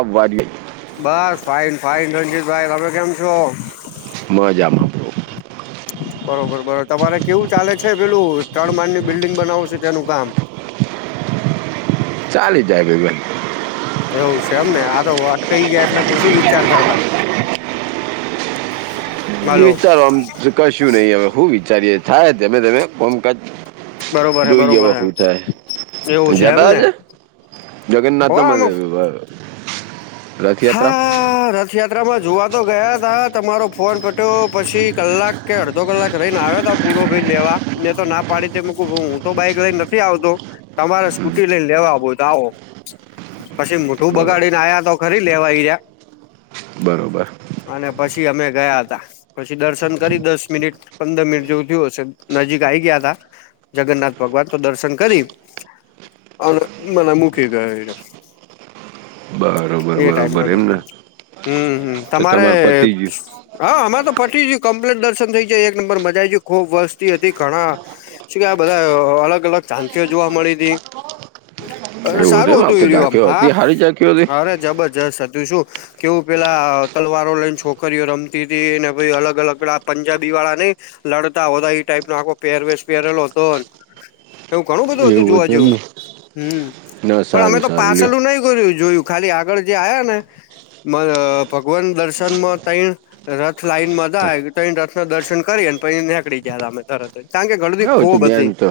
આવા દે. બસ ફાઈન ફાઈન રણજીતભાઈ, તમે કેમ છો? હું મઝામાં [unintelligible] બરોબર બરોબર તમારે કેવું ચાલે છે પેલું તણ માનની બિલ્ડીિંગ બનાવુ છે તેનું કામ ચાલી જાય [unintelligible] એવું છે એમને આ તો અટકાઈ ગયા એટલે શું વિચારતા હતા [unintelligible] [inaudible] વિચારો આમ કશું નહી હવે હું વિચારીએ થાય તમે તમે કોમ. બરોબર હે જોઇએ બરોબર હવ હે હું થાય એવું છે એમને [unintelligible] હો આમ જગન્નાથમાં [unintelligible] હા રથયા ત્રામાં જોવા તો ગયા તા તમારો ફોન પટ્યો પછી કલાક કે અડધો કલાક લઈને આવ્યો તો પૂરો ભાઈ લેવા મેને તો ના પાડી તે મક હું તો બાઈક લઈને નથી આવતો. તમારે હમ, સ્કૂટી લઈને લેવા બો તો આવો પછી મોઠું બરોબર બગાડીને આયા તો ફરી લેવાઈ યા બરોબર અને પછી અમે ગયા હતા પછી દર્શન કરી દસ મિનિટ પંદર મિનિટ જેવું થયું હશે નજીક આવીઈ ગયા તા જગન્નાથ ભગવાન તો દર્શન કરી અને મને મૂકી ગયો બરોબર એ ટાઈપ બરોબર એમ બધા ને હમ્મ હમ્મ તો તમારે તમારું પતી ગયું હા અમે તો ફટી ગું કમ્પ્લીટ દર્શન થઈ જાય એક નંબર મજા ગ ખુબ વસ્તી હતી ઘણા શ કે આ બધા અલગ અલગ ચાંખઓ જોવા મળી હતી અરે સારું હતું એ રહ્યું આમ હા [unintelligible] ચાકી્યો [unintelligible] અરે જબર જસ હતું શું કેવું પેલા તલવારો લઈને છોકરીઓ રમતી હતી ને પ અલગ અલગ પેલા પંજાબી વાળા નઈ- લડતા હોતા ટાઈપ નો આખો પહેરવેશ પહેરેલો હતો- એવું ઘણું બધું હતું એવું જોવા એમ જેવું ને હમ ના પણ અમે સારું તો સારું લ્યો પાસેલું નહી ગયુ જોયું. ખાલી આગળ જે આ્યા ને ભગવાન દર્શન માં ત રથ લાઈનમાં હા, હતા એ રથ ના દર્શન કરીને પઈ નીકળી ગયા હતા અમે તરત જ કારણ કે ગણધી આવું છું ખોબ હતી મેન તો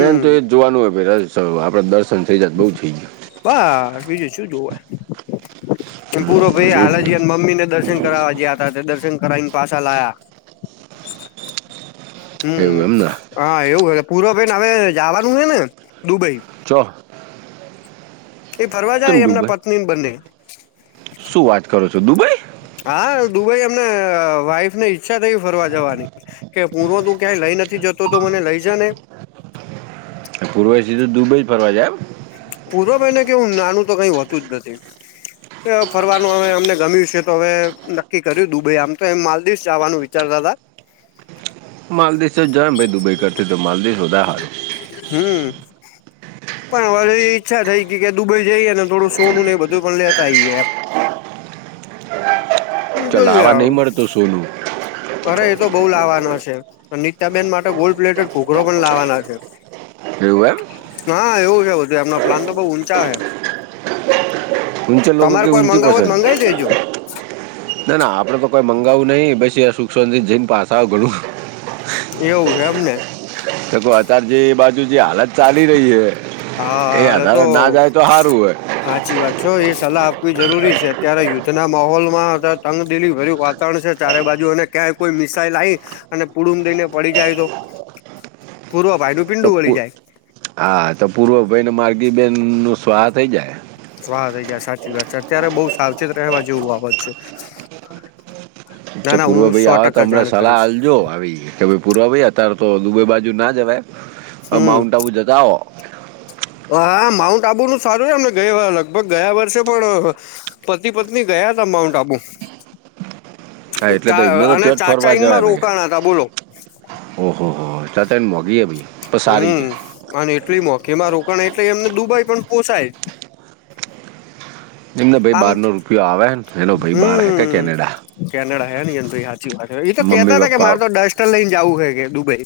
મેન તો એ જ જોવાનું હોય ભ આપડે દર્શન થઈ જાયત બહુ થઈ જાય બા બીજું શું જોવા પૂરો ભાઈ હમ, એ હાાલ ને જ મમ્મી ને દર્શન કરવાવાજ હતા તે દર્શન કરાવ પાછા લાયા [unintelligible] હમ્મ એવું એમ ને હા એવું પૂરોવબેન હવે જવાનું છે ને દુબઈ છો એ ફરવા તમે જાય એમના દુબઈ પત્નીને બંને શું વાત કરો છો દુબઈ હા દુબઈ અમને વાઈફ ને ઈચ્છા થઈ ફરવા જવાની કે પૂરવ તું ક્યાંય લઈ નથી જતો તો મને લઈ જાને પૂર્વથીધ તો દુબઈ જ ફરવા જાયબ- પૂર્વભાઈ કેવું નાનું તો કઈ હોતું જ નથી- ફરવાનું હવે અમને ગમ્યું છે તો હવે નક્કી કર્યું દુબઈ આમ તો એ માલદીિવસ જવાનું વિચારતા હતા. માલદીસ તો જ જો ભાઈ દુબઈ કરથી તો માલદીિવસધા હાર હમ પણ હ એ ઈચ્છા થઈ કે દુબઈ જઈએ થોડું સોનું ને એ બધું પણ લેતા આઈએ એમ એમ ચાલ જોઈએ આવા હવે નહિ મળતો સોનુ અરે એ તો બઉુ લાવવાના છે નીતાબેન માટે ગોલ્ડ પ્લેટેટ ઘોઘરો પણ લાવવાના છે. એવું એમ હા એવું એવું એમના પ્લાન તો બઉુ ઊંચા હે. ઊંચે લોકોગો તમારે કે કોઈ ઊંચી મંગાવું તો પસંદ. મંગાવી દેજો ના ના આપડે તો કોઈ મંગાવવું નઈિ પછી સુખ્વંત જઈને પાસ આવે ઘણું. એવું હે એમ ને. તો અતાર જે એ બાજુ જે હાલત ચાલી રહી હે. એ આધારે ના જાય તો સારું હોય. સાચી વાત છો એ સલાહ આપવી જરૂરી છે અત્યારે યુદ્ધના માહોલમાં તંગ દિલી ભર્યું વા ત્રણ છે ચારે બાજુ અને ક્યાંય કોઈ મિસાઈલ આવી, અને પુડુમ દઈને પડી જાય તો. પૂર્વ વાયડુ તો પીન્ડુ વળી પૂ- જાય. હા તો પૂર્વ ભાઈને માર્ગી બહેન નુ સ્વાહ થઈ જાય. સ્વાહા થઈ જાય સાચી વાત છે અત્યારે બહ સાવચેત રહેવા જેવું બાબત છે. ના ચ્છા ના પૂર્વ હું ભાઈ સો આવે તો ટકા અમને જાણ સલાહ કરીશ હજો આવી કે ભ પૂરો ભાઈ અત્યારે તો દુબઈ બાજુ ના જવાય, હમ માઉન્ટ આબુ જતા આવે. હા માઉન્ટ આબુ નું સારું છે એમને ગય લગભગ ગયા વર્ષે પણ પતિ પત્ની ગયા ત માઉન્ટ આબુ. હા એટલે તો એમને ા તો અને ત્યાં ચાચા ઇનમાં રોકાણ હતા બોલો. ઓહ હો ચા ત એ મોંઘી એ ભી. હમ અને એટલી મોઘીમાં રોકાય એટલે એમને દુબાઈ પણ પોસાય. એમને ભાઈ આમ બારનો રૂપિયો આવે ને હેલો ભાઈ બાર હે કે કેનેડા. હમ કેનેડા હ ની એ ભઈ સાચી વાત એ તો મમ્મી કેતા હતા કે પપ્પા મારે તો ડસ્ટર લઈને જવું હે કે દુબઈ.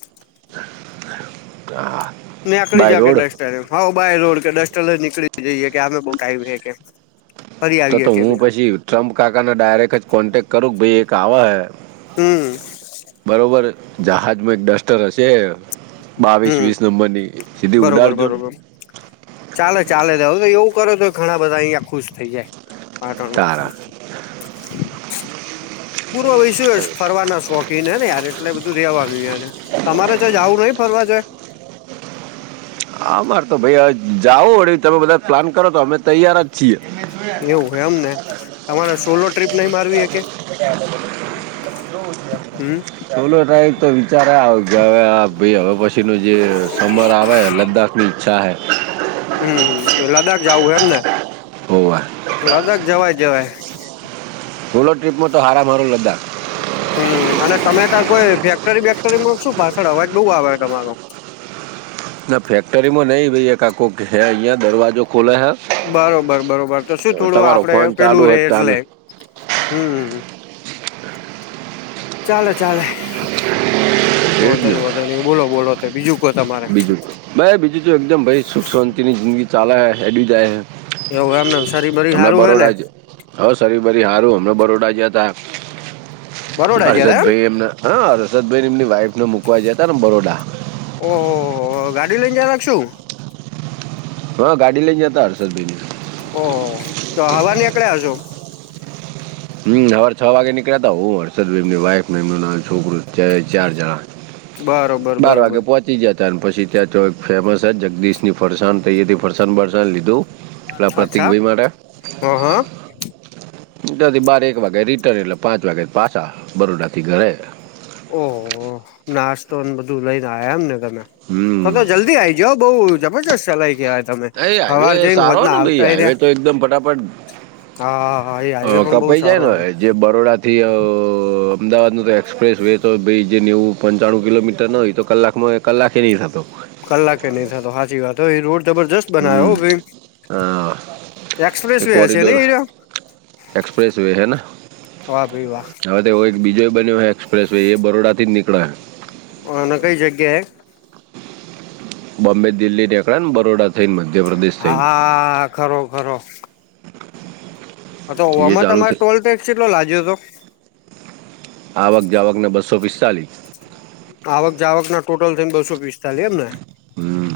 આ નીકળી જ કે ડસ્ટ હ બાય રોડ કે ડસ્ટલ નીકળી જઈએ કે અમે બ ક્યું કે. ફરી તો આવીએ તો કે બે હું પછી ટ્રમ્પ કાકાને ડાયરેક્ટ જ કોન્ટેક્ટ કરું ભાઈ એક આવા હે. હમ બરોબર જહાજમાં એક ડસ્ટર હશે. બાવીસ હમ વીસ નંબરની. સીધી બરોબર ઉડાડજો ને બરોબર ચાલે ચાલે તો એવું કરો તો ઘણા બધા અહિયાંયા ખુશ થઇ જાય. પાટોળમાં તારા [unintelligible] પૂરો હોય શું ફરવાના શોખ ને ને યાર એટલે બધું રેવાનું ય તમારે જો જવું નઈ ફરવા જોએ [unintelligible] આ મારે તો ભાઈ અ જાવઓ વળી તમે બધા પ્લાન કરો તો અમે તૈયાર જ. છ [unintelligible] એવું એમ ને તમારે સોલો ટ્રીપ નહી મારવી હકે [inaudible] હમ સો લો ટાઈ તો વિચારે આવે કે હવે ભ હવે પછી ન જે સમર આવે. ચાહેૈ. હમ લદ્દાખ જાવું એમ ને. હોવા. લદાખ જવાય જવાય ખૂલો ટ્રીપમાં હારંમરરો લદ્દાખ [unintelligible] હમ અને તમે ત્યા કોઈ ફેક્ટરી બેક્ટરીમાં શું પાછળ અવાજ બઉુ આવે તમારો. ના ફેક્ટરીમાં નહિ ભાઈ એક કાકો હ અહીંયા દરવાજો ખોલે હ. બરોબર બરોબર તો શું થોડું આપડે ફોન પેલું ચાલુ હે રે તાને એટલે. હમ ચાલ ચાલેલે એ વધો જ ને નહી વાો નહી બોલો બોલો તો બીજું ક તમારે [unintelligible] ભ બીજું તો એકદમ ભાઈ સુખ શાંતિની જિંદગી ચાલે હેડી જાય એવું એમને નર્સરી હમણાં સારું હે ને બરોડા જ હ સરી બરી સારું હમણા બરોડા જયા ત બરોડા જયારે હર્ષદ ભાઈ એમ હા હર્ષદભાઈ એમની વાઇફ ને મૂક જતા ને બરોડા ઓહહ ગાડી લઈને જયલા શું હા ગાડી લઈ જતા હડસદ દિ ઓહ તો હવા નીકળ્યા હ છો [unintelligible] હમ સવાર છ વાગે નીકળ્યાતા હું હર્ષદભાઈ એની વાફ એનું છોકરું ચાર જણા બરોબર બાર વાગે બરોબર પોહોચવુ. પચી જતા અને પછી ત્યાં ચ ફેમસ છે જગદીશ ની ફરસણ થઈ હતી ફરસાણ બરસ લીધું. પેલા અચ્છા પ્રતિકભાઈ માટે હહા. ટાથી બાર એક વાગે રિટર્ન એટલે પાંચ વાગે પાછા બરોડા થી ઘરે. ઓહ નાસ્તોને બધું લઈને આ્યા એમને તમે તો હમ તો જલ્દી આઈ. બઉુ જબરજસ્ત ચલાય ગયા તમે એ હાઈવે હવાર જઈને હોજ સારો ને ભાઈ આવતા એ હાઈવે ત્યા તો એકદમ ફટાફટ હા હા હા એ અ, હાઈવે પણ બહુ કપાઈ જાય સારો ને હતો જે બરોડાથી અ અ અ અમદાવાદનું તો એક્સપ્રેસ વે તો બ્રિજ જે ન્યવું પંચાણું કિલોમીટર ન હોય તો કલાકમાં કલાકે નહીં થતો [unintelligible] કલાકે નહી થતો સાચી વાત એ રોડ જબરજસ્ત બનાયો હો હમ હા ભાઈ એક્સપ્રેસ એ વે હ છે નને કોરિડોર એ એક્સપ્રેસ વે હે ને વાહ ભાઈ વાહ. હવે એક બીજો બન્યો એક્સપ્રેસ વે એ બરોડાથી જ નીકળે. અ ના કઈ જગ્યાએ. બોમ્બે દિલ્હી ટેક અને બરોડા. થઈને મધ્યપ્રદેશ થઈને હા ખરો ખરો. અ તો એ હવામાં ચાલુ તમારે છે ટોલ ટેક્સ કેટલો લાગ્યો હતો. આવક જાવકને બસો પિસ્તાલીસ. આવક જાવક ના ટોટલ થઈને બસો પિસ્તાલી એમને હમ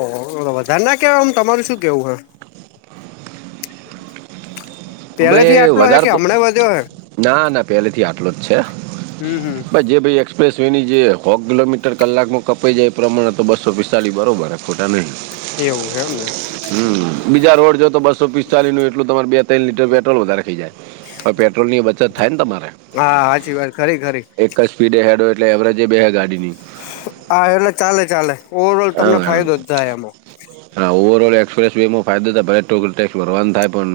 ઓહો. વધારે ના કેવાયમ તમાર શું કેવું હ. પેલેથી ભાઈ આટલો હે વધારે કે તો હમણાં વધ્યો હે ના ના પેલેથી આટલો જ છે. હમ હમ. પ્લસ એની જે હો કિલોમીટર કલાકમાં કપાઈ જાય એ પ્રમાણે તો બસો પિસ્તાળી બરાબર ખોટા નહીં. એવું છે એમને. હમ બીજા રોડ જો તો બસો પિસ્તાલીસ નું એટલું તમારે બે ત્રણ લીટર પેટ્રોલ વધારે ખઈ જાય હવે પેટ્રોલની બચત થાય છે ને તમારે. હા સાચી વાત ખરી ખરી. એક જ સ્ડ હેડો એટલે એવરેજે બે હ ગાડીની. હા એટલે ચાલે ચાલે ઓવર ઓલ તમને હા ફાયદો જ થાય એમાં. હા ઓવરઓલ એક્સપ્રેસ વેમાં ફાયદો થ ભલે ટુ વલ ટેક્સ ભરવાનું થાય પણ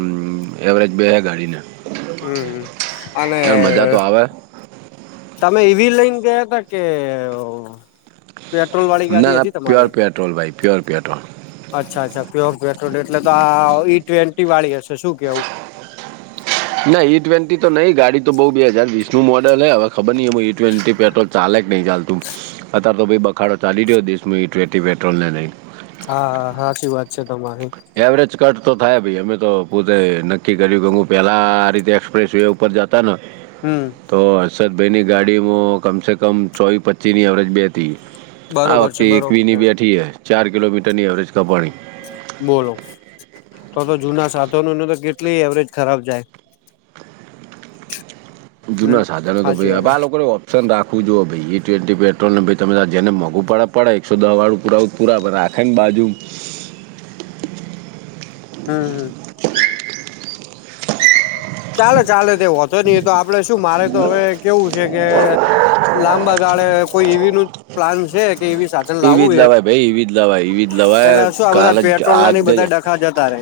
એવરેજ બે છે ગાડીને. હમ અને. યાર મજા તો આવે તમે એવી લઈને ગયા તા કે પેટ્રોલ વાળી ના ગાડી ના હતી પ્યોર તમારે. પેટ્રોલ ભાઈ પ્યોર પેટ્રોલ અચ્છા અચ્છા પ્યોર પેટ્રોલ એટલે તો આ ઈ ટ્વેન્ટી વાળી હશે શું કેવું. ના ઈ ટ્વેન્ટી તો નઈ ગાડી તો બઉુ બે હજાર વીસ નું મોડલ હવે ખબરહિ એમું ઈ્વેન્ટી પેટ્રોલ ચાલે. નહી ચાલતું અતાર તો ભાઈ બખાડો ચાલી રહ્યો દશું ટટી પેટ્રોલ ને નઈ. હા હા સાચી વાત છે તમારી. એવરેજ કટ તો થાય ભાઈ અમે તો પોતે નક્કી કર્યું કે હું પેલા આ રીતે એક્સપ્રેસ વે ઉપર જતા ત નુ હમ તો હર્ષદભાઈની ગાડીમાં કમસેે કમ ચોવીસ પચ્ચીસની એવરેજ બે હતી. આ બરોબર છે વખતે એકવીસ બરોબર ની બેઠી છે ચાર કિલોમીટર ની એવરેજ બોલો તો તો જુના સાધનોનો તો કેટલી એવરેજ ખરાબ જાય હમ. જૂના સાધનોનો તો સાચી ભાઈ વાત હ આ લોકો ન રાખું જોઓ ભાઈ ટ્વેન્ટી પેટ્રોલ ને ભાઈ તમે જેને મોંઘુ પડે એકસો દસ વાળું પુરાું પૂરા બ આખેંગ બાજું હમ હમ [unintelligible] ચાલે ચાલે તે વાંધો નહીં તો આપડે શું મારે તો હવે કેવું છે કે લાંબા ગાળે કોઈ એવો પ્લાન છે. એવુ સાધન એવી લાવું જ છે લવાય ભાઈ એવી જ લવાય એવી જ લવાય એટલે શું આ કાલ બધા જ આજ પેટ્રોલના જ બધા ડખા જતા રે.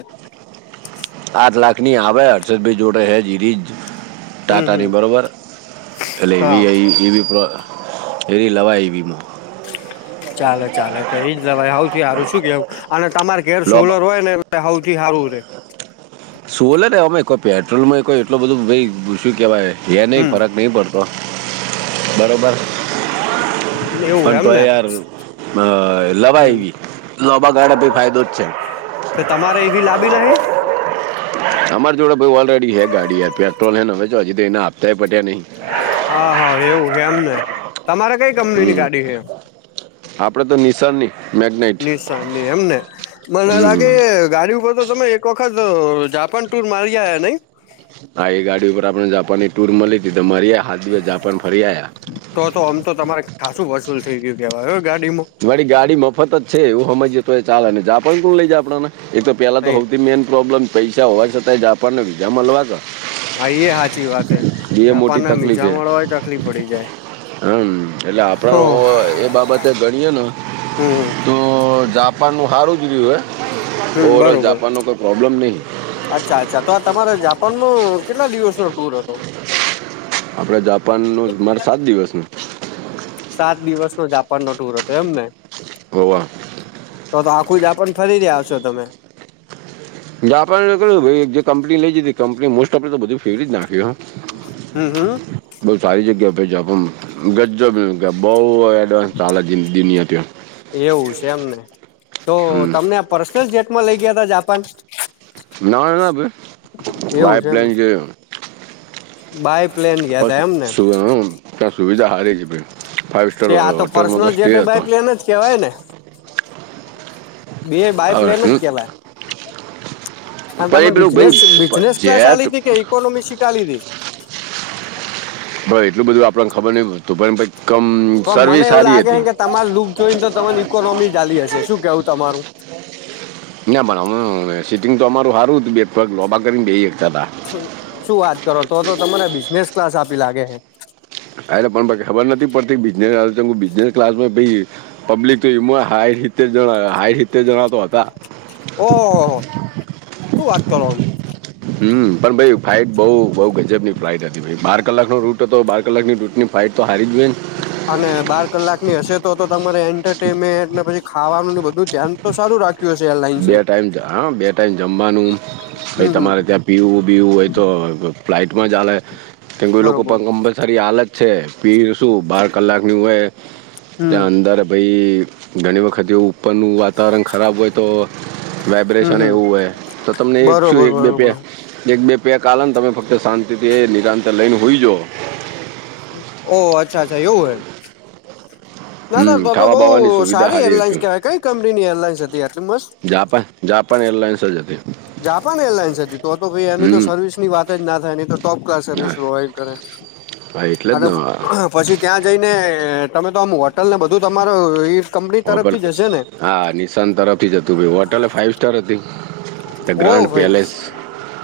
આઠ લાખની આવે હર્ષદભાઈ જોડે છે. હમ હમ ટાટાની બરાબર એટલે હા. એવી પ્રો લવાય. ચાલે ચાલે તો એજ લવાય સૌથી સારું શું કેવું અને તમારે ઘેર લો બ- સોલર હોય ને સૌથી સારું સોલર એમા કોઈ પેટ્રોલ માં કોઈ એટલું બધો શું કેહેવાય હમ ફરક નહી પડતો. તો બરાબર એવું પણ એમ તો ને યાર લવાય હમ એવી લાંબા ગાળે ફાયદો જ છે. તો તમારે એવી લાવવી નથી. અમારી જોડે ભાઈ ઓલરેડી છે ગાડી પેટ્રોલ હવે તો આપતા પણ નથી. હા હા એવું છે એમને તમારે કઈ કંપની ની ગાડી છે. આપડે તો નિશાનની [unintelligible] મેગ્નેટ નિશાનની એમને મને લાગે હમ ગાડી ઉપર તો તમે એક વખત જાપાન ટુર કરી આયા નઈ. આ એ ગાડી ઉપર આપણને જાપાન ની ટુર મળી હતી તો ફરી આયા. તો તો આમ તો તમારે ખાસું વસૂલ થઈ ગયું કેવાય ગાડીમાં. મારી ગાડી મફત જ છે એવું સમજીએ તો એ ચાલે ને જાપાન કોણ લઇ જાય આપણને એ તો પેલા તો હા સૌથી મેઈન પ્રોબ્લેમ પૈસા હોવા છતાંય જાપાનના વિઝા મળવા. ભાાઈ એ સાચી વાત એ મોટી જાપાનને તકલીફ વિઝા છે મળવા તકલીફ પડી જાય છે. હમ એટલે આપણને એ બાબતે ઘણી હમ તો જાપાનનું સારું ગયું છે. હમ ઓવર ઓલ બરોબર જાપાનમાં કોઈ પ્રોબ્લેમ નથી. અચ્છા અચ્છા તો આ તમારા જાપાન નો કેટલા દિવસનો ટુર હતો. આપડે જાપાન નું મારે સાત દિવસ સાત દિવસ નો જાપાન નો ટુર હતો એમને હા. તો તો આખું જ આપ પણ ફરી રહ્યા છો તમે. જાપાનની જે કંપની લય ગઈ હતી તેને બધું મોસ્ટ ઓફ ફેરવી જ નાખ્યું છે. હમ હમ બહુ સારી જગ્યાએ મોકલ્યા પણ ગજબ છે બહુ એડવાન્સ ચાલે છે જિંદગી ની અંદર. એવું છે એમને તો હમ તમને પર્સનલ જેટમાં લઇ ગયા હતા જાપાન. નાનાભાઈ એવું છે એમ એરોપ્લેનમાં. બાય. પ્લેન ગયા તા એમને ત્યાં બધી સુવિધા સારી છે. ફાાઈવ સ્ટાર તે આ હોટલમાં તો પર્સનલ સ્ટે જેટ હતો બાય પ્લેન એ જ કવાય ને બે બાય હવે પ્લેન જ શું કેલા પણ તને એ પેલું બિઝનેસ ભાઈ પ- બિઝનેસ ક્લાસ જેટ આલી ત કે ઇકોનોમિક શીખલી તી હ એટલું બધું આપણને ખબર નહ પ તું પણ કમ પણ મને સર્વિસ એવું સારી લાગે હતી કે તમાર લુક જોઈને તો તમારી ઇકોનોમી ચાલી હશે શું કેવું તમારું [unintelligible] ના પણ હ સિટિંગ તો અમાર સારું હતું બે લોભા કરીને બેસી શકતા હતા શું વાત કરો તો તો તમને બિઝનેસ ક્લાસ આપી લાગે છે અ પણ ખબર નથી પડતી બને બ ક્લાસ પબ્લિક તો હ રીતે જ હાઈ રીતે જણાતો હતા ઓહો ઓહ શું વાત કરો હમ પણ ભાઈ ફ્લાઇટ બઉ બઉ ગજબની ફ્લાઇટ હતી બાર કલાકનો રૂટ હતો બાર કલાકની રૂટની ભાઈ તો હારી જ બેન અને બાર કલાકની હશે તો તો તમારે એન્ટરટેનમેન્ટ ને પછી ખાવાનું બધું ધ્યાન તો સારું રાખે બે ટાઈમ હા બે ટાઈમ જમવાનું હમ ભાઈ હમ તમારે ત્યાં પીવું બીવું હોય તો ફ્લાઈટમાં ચાલે કે કોઈ લોકો બરોબર પણમ બસ સારી હાલત છે પી શું બાર કલાકની હોય હમ ત્યાં અંદર ભાઈ ઘણી વખત જે ઉપરનું વાતાવરણ ખરાબ હોય તો હમ વાઇબ્રેશન હમ એવું હોય તો તમને એક શું બરોબર એક બે પ બરોબર એક બે બે કલને તમે ફક્ત શાંતિથી નિરાંતર લઈને હોઈ જાો ઓહ અચ્છા અચ્છા એવું હ ના સરા હમ તો ખાવા તો બાવાની બહ સુવિધા સારી એરલાઇન્સ હતી કહેવાય કઈ કંપની એરલાઇન્સ હતી આટલી મસ્ત જાપાન જાપાન એરલાઇન્સ જ હતી. જાપાન એરલાઇન્સ હતી તો તો કઈ એની તો હમ સર્વિસની વાત જ ના થાય એની તો ટોપ કલાસ હા સર્વિસ પ્રોવા કરે હા એટલે જ અને ને પછી. ત્યાં જઈને તમે તો આમ હોટલને બધું તમારું લ હા નિશાન તરફથી જ હતું હોટલ ફાઈવ સ્ટાર હતું. દ ઓ ગ્રાન્ડ ભાઈ પેલેસ